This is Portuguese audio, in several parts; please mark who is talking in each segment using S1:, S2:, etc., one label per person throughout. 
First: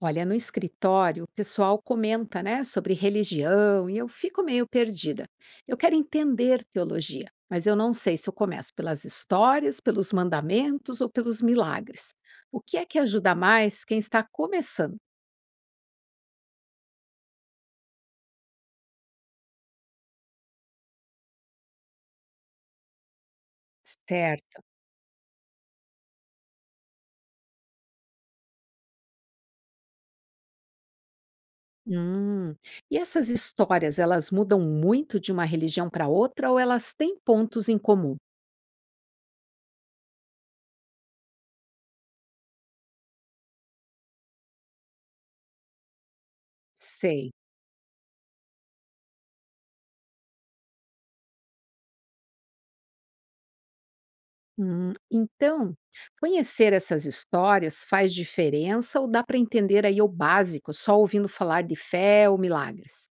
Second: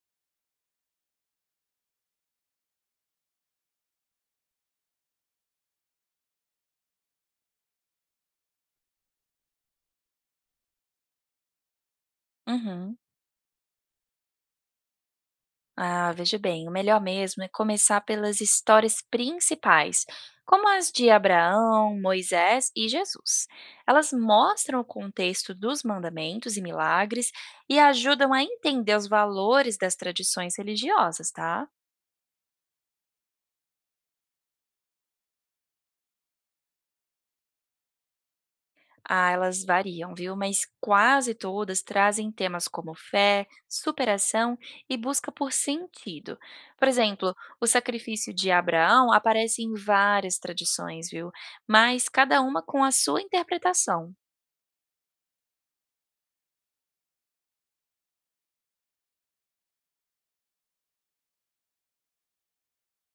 S1: Olha, no escritório, o pessoal comenta, né, sobre religião e eu fico meio perdida. Eu quero entender teologia, mas eu não sei se eu começo pelas histórias, pelos mandamentos ou pelos milagres. O que é que
S2: Uhum.
S1: ajuda mais quem está começando?
S2: Ah, veja bem, o melhor mesmo é começar pelas histórias principais, como as de Abraão, Moisés e Jesus. Elas
S1: Certo.
S2: mostram o contexto dos mandamentos e milagres e ajudam a entender os valores das tradições religiosas, tá?
S1: Hum. E essas histórias, elas mudam muito de uma religião para outra ou elas têm pontos em comum?
S2: Ah, elas variam, viu? Mas quase todas trazem temas como fé, superação e busca por sentido. Por
S1: Sei.
S2: exemplo, o sacrifício de Abraão aparece em várias tradições, viu? Mas cada uma com a sua interpretação.
S1: Então, conhecer essas histórias faz diferença ou dá para entender aí o básico, só ouvindo falar de fé ou milagres?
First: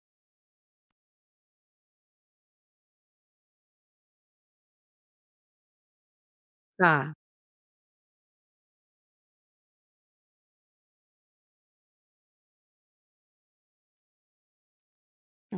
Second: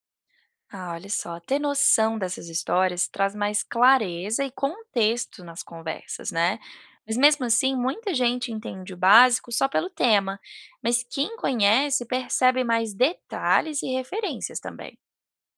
S2: Ah, olha só, ter noção dessas histórias traz mais clareza e contexto nas conversas, né?
S1: Tá.
S2: Mas mesmo assim, muita gente entende o básico só pelo tema, mas quem conhece percebe mais detalhes e referências também.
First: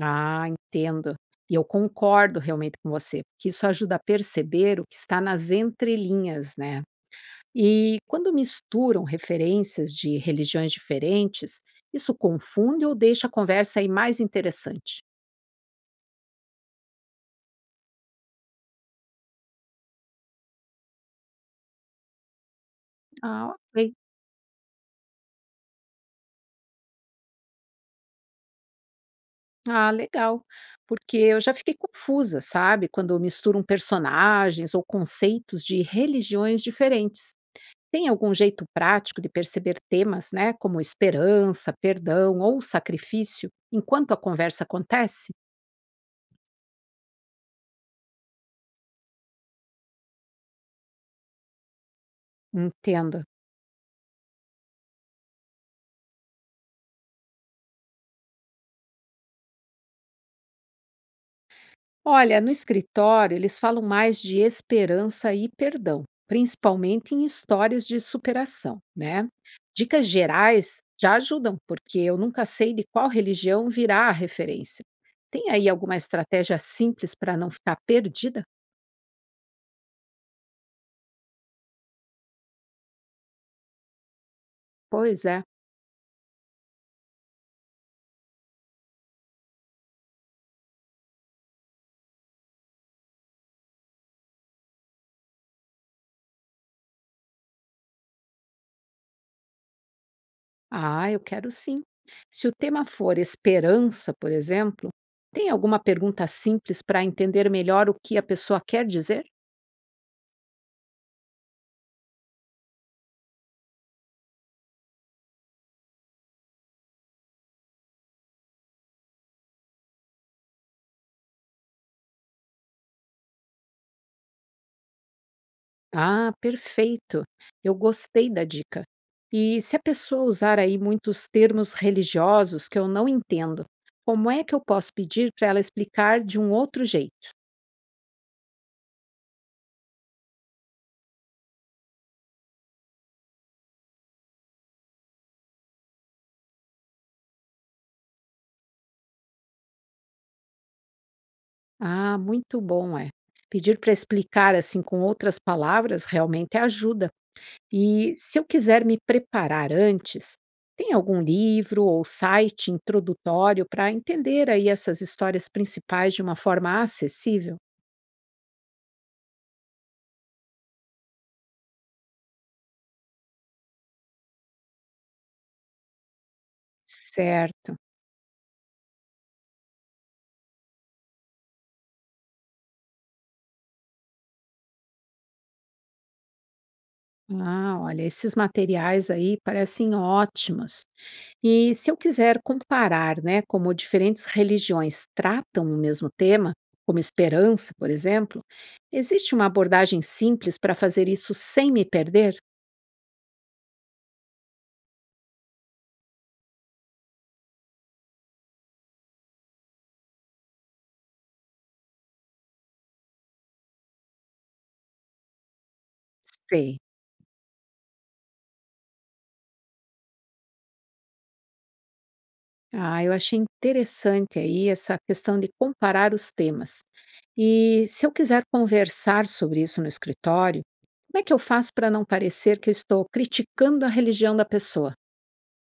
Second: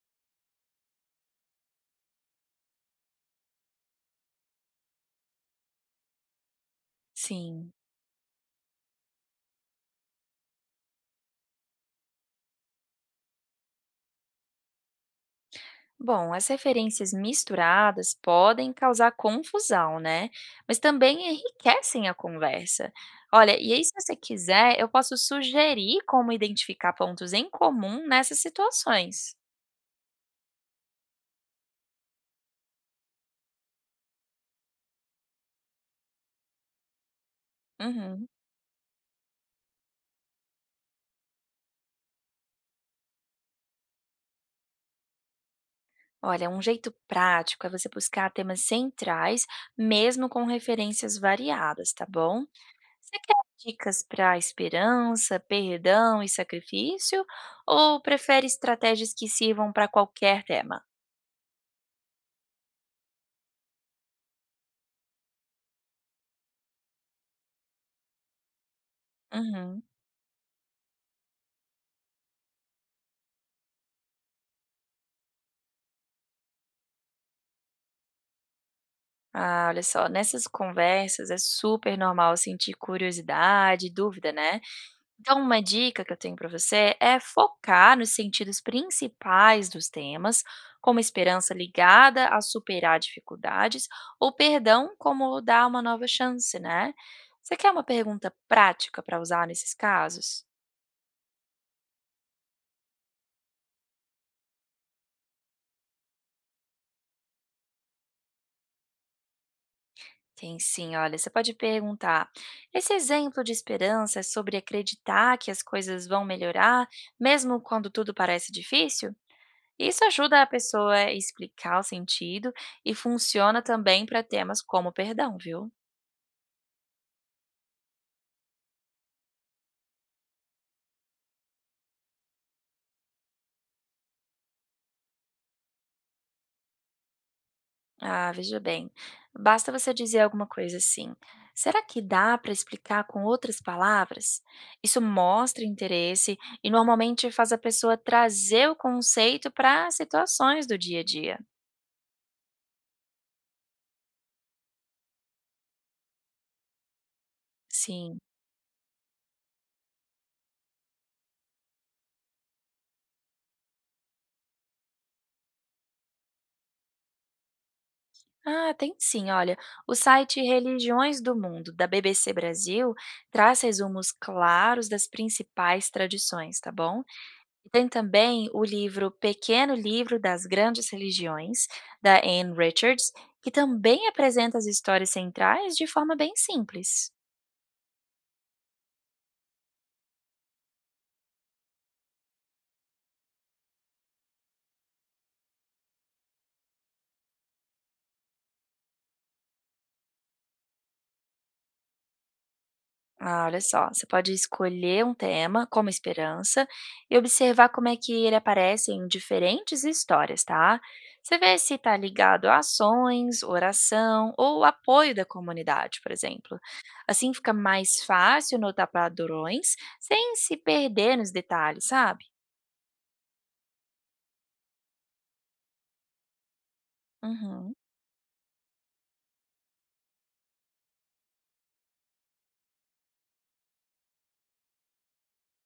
S1: Ah, entendo. E eu concordo realmente com você, porque isso ajuda a perceber o que está nas entrelinhas, né?
S2: Sim.
S1: E quando misturam referências de religiões diferentes, isso confunde ou deixa a conversa aí mais interessante?
S2: Bom, as referências misturadas podem causar confusão, né? Mas também enriquecem a conversa.
S1: Ah,
S2: Olha, e aí,
S1: ok.
S2: se você quiser, eu posso sugerir como identificar pontos em comum nessas situações.
S1: Ah, legal. Porque eu já fiquei confusa, sabe? Quando misturam personagens ou conceitos de religiões diferentes. Tem
S2: Uhum.
S1: algum jeito prático de perceber temas, né? Como esperança, perdão ou sacrifício, enquanto a conversa acontece?
S2: Olha, um jeito prático é você buscar temas centrais, mesmo com referências variadas, tá bom? Você
S1: Entenda.
S2: quer dicas para esperança, perdão e sacrifício? Ou prefere estratégias que sirvam para qualquer tema?
S1: Olha, no escritório eles falam mais de esperança e perdão, principalmente em histórias de superação, né?
S2: Uhum.
S1: Dicas gerais já ajudam, porque eu nunca sei de qual religião virá a referência. Tem aí alguma estratégia simples para não ficar perdida?
S2: Ah, olha só, nessas conversas é super normal sentir curiosidade, e dúvida, né?
S1: Pois
S2: Então,
S1: é.
S2: uma dica que eu tenho para você é focar nos sentidos principais dos temas, como esperança ligada a superar dificuldades, ou perdão como dar uma nova chance, né? Você quer uma pergunta prática para usar nesses casos?
S1: Ah, eu quero sim. Se o tema for esperança, por exemplo, tem alguma pergunta simples para entender melhor o que a pessoa quer dizer?
S2: Tem sim, olha, você pode perguntar: esse exemplo de esperança é sobre acreditar que as coisas vão melhorar, mesmo quando tudo parece difícil? Isso ajuda a pessoa a explicar o sentido e funciona também para temas como perdão, viu?
S1: Ah, perfeito. Eu gostei da dica. E se a pessoa usar aí muitos termos religiosos que eu não entendo, como é que eu posso pedir para ela explicar de um outro jeito?
S2: Ah, veja bem, basta você dizer alguma coisa assim. Será que dá para explicar com outras palavras? Isso mostra interesse e normalmente faz a pessoa trazer o conceito para situações do dia a dia.
S1: Ah, muito bom, é. Pedir para explicar assim com outras palavras realmente ajuda. E
S2: Sim.
S1: se eu quiser me preparar antes, tem algum livro ou site introdutório para entender aí essas histórias principais de uma forma acessível?
S2: Ah, tem sim, olha. O site Religiões do Mundo, da BBC Brasil, traz resumos claros das principais tradições, tá bom? E
S1: Certo.
S2: tem também o livro Pequeno Livro das Grandes Religiões, da Anne Richards, que também apresenta as histórias centrais de forma bem simples.
S1: Ah, olha, esses materiais aí parecem ótimos. E se eu quiser comparar, né, como diferentes religiões tratam o mesmo tema, como esperança, por exemplo, existe uma abordagem simples para fazer isso sem me perder?
S2: Ah, olha só, você pode escolher um tema como esperança e observar como é que ele aparece em diferentes histórias, tá? Você vê se está ligado a ações, oração ou apoio da comunidade, por exemplo.
S1: Sei.
S2: Assim fica mais fácil notar padrões sem se perder nos detalhes, sabe?
S1: Ah, eu achei interessante aí essa questão de comparar os temas.
S2: Uhum.
S1: E se eu quiser conversar sobre isso no escritório, como é que eu faço para não parecer que eu estou criticando a religião da pessoa?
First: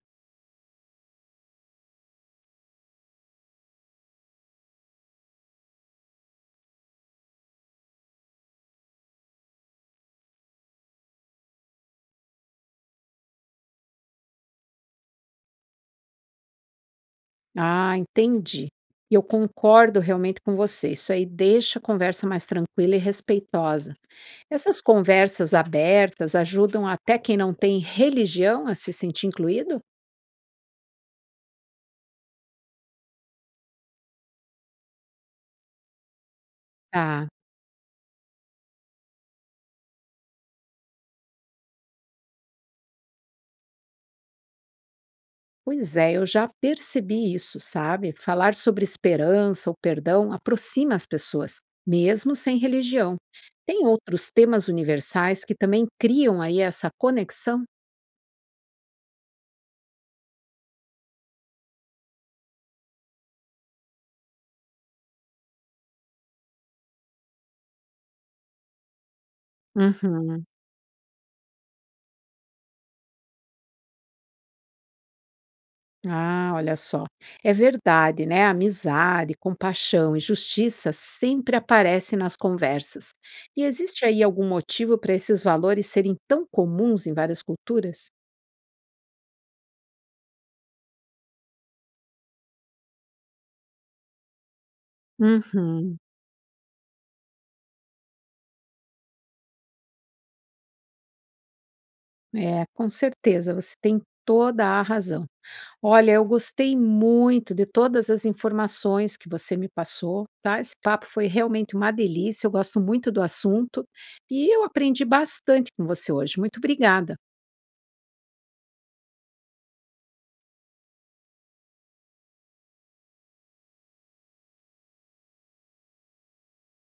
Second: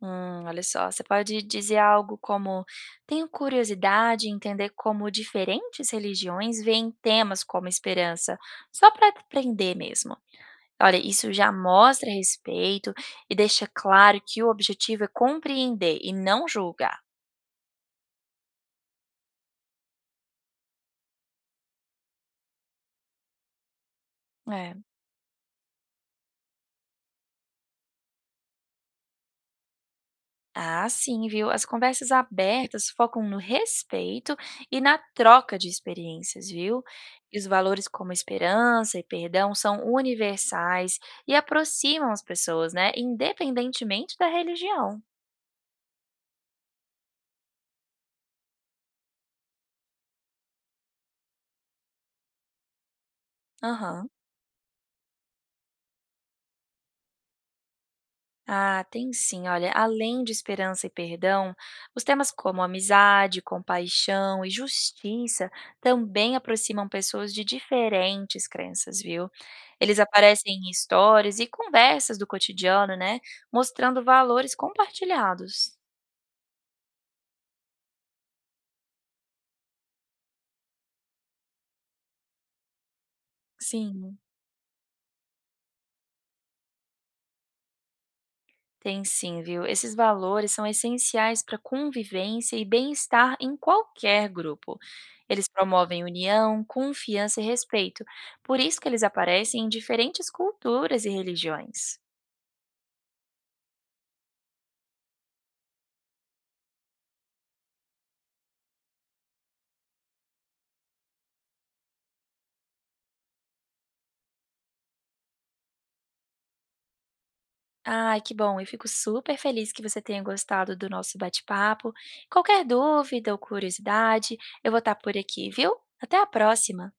S2: Olha só, você pode dizer algo como: Tenho curiosidade em entender como diferentes religiões veem temas como esperança, só para aprender mesmo. Olha, isso já mostra respeito e deixa claro que o objetivo é compreender e não julgar.
S1: Ah, entendi. E eu concordo realmente com você. Isso aí deixa a conversa mais tranquila e respeitosa.
S2: É.
S1: Essas conversas abertas ajudam até quem não tem religião a se sentir incluído?
S2: Ah, sim, viu? As conversas abertas focam no respeito e na troca de experiências, viu?
S1: Ah,
S2: E os valores como esperança e perdão são universais e aproximam as pessoas, né? Independentemente da religião.
S1: pois é, eu já percebi isso, sabe? Falar sobre esperança ou perdão aproxima as pessoas, mesmo sem religião. Tem
S2: Aham.
S1: outros temas universais que também criam aí essa conexão?
S2: Ah, tem sim. Olha, além de esperança e perdão, os temas como amizade, compaixão e justiça também aproximam pessoas de diferentes crenças, viu? Eles
S1: Uhum.
S2: aparecem em histórias e conversas do cotidiano, né? Mostrando valores compartilhados.
S1: Ah, olha só. É verdade, né? Amizade, compaixão e justiça sempre aparecem nas conversas. E existe
S2: Sim.
S1: aí algum motivo para esses valores serem tão comuns em várias culturas?
S2: Tem sim, viu? Esses valores são essenciais para convivência e bem-estar em qualquer grupo. Eles
S1: Uhum.
S2: promovem união, confiança e respeito. Por isso que eles aparecem em diferentes culturas e religiões.
S1: É, com certeza, você tem toda a razão. Olha, eu gostei muito de todas as informações que você me passou, tá? Esse papo foi realmente uma delícia, eu gosto muito do assunto e eu aprendi bastante com você hoje. Muito obrigada.
S2: Ai, que bom! Eu fico super feliz que você tenha gostado do nosso bate-papo. Qualquer dúvida ou curiosidade, eu vou estar por aqui, viu? Até a próxima!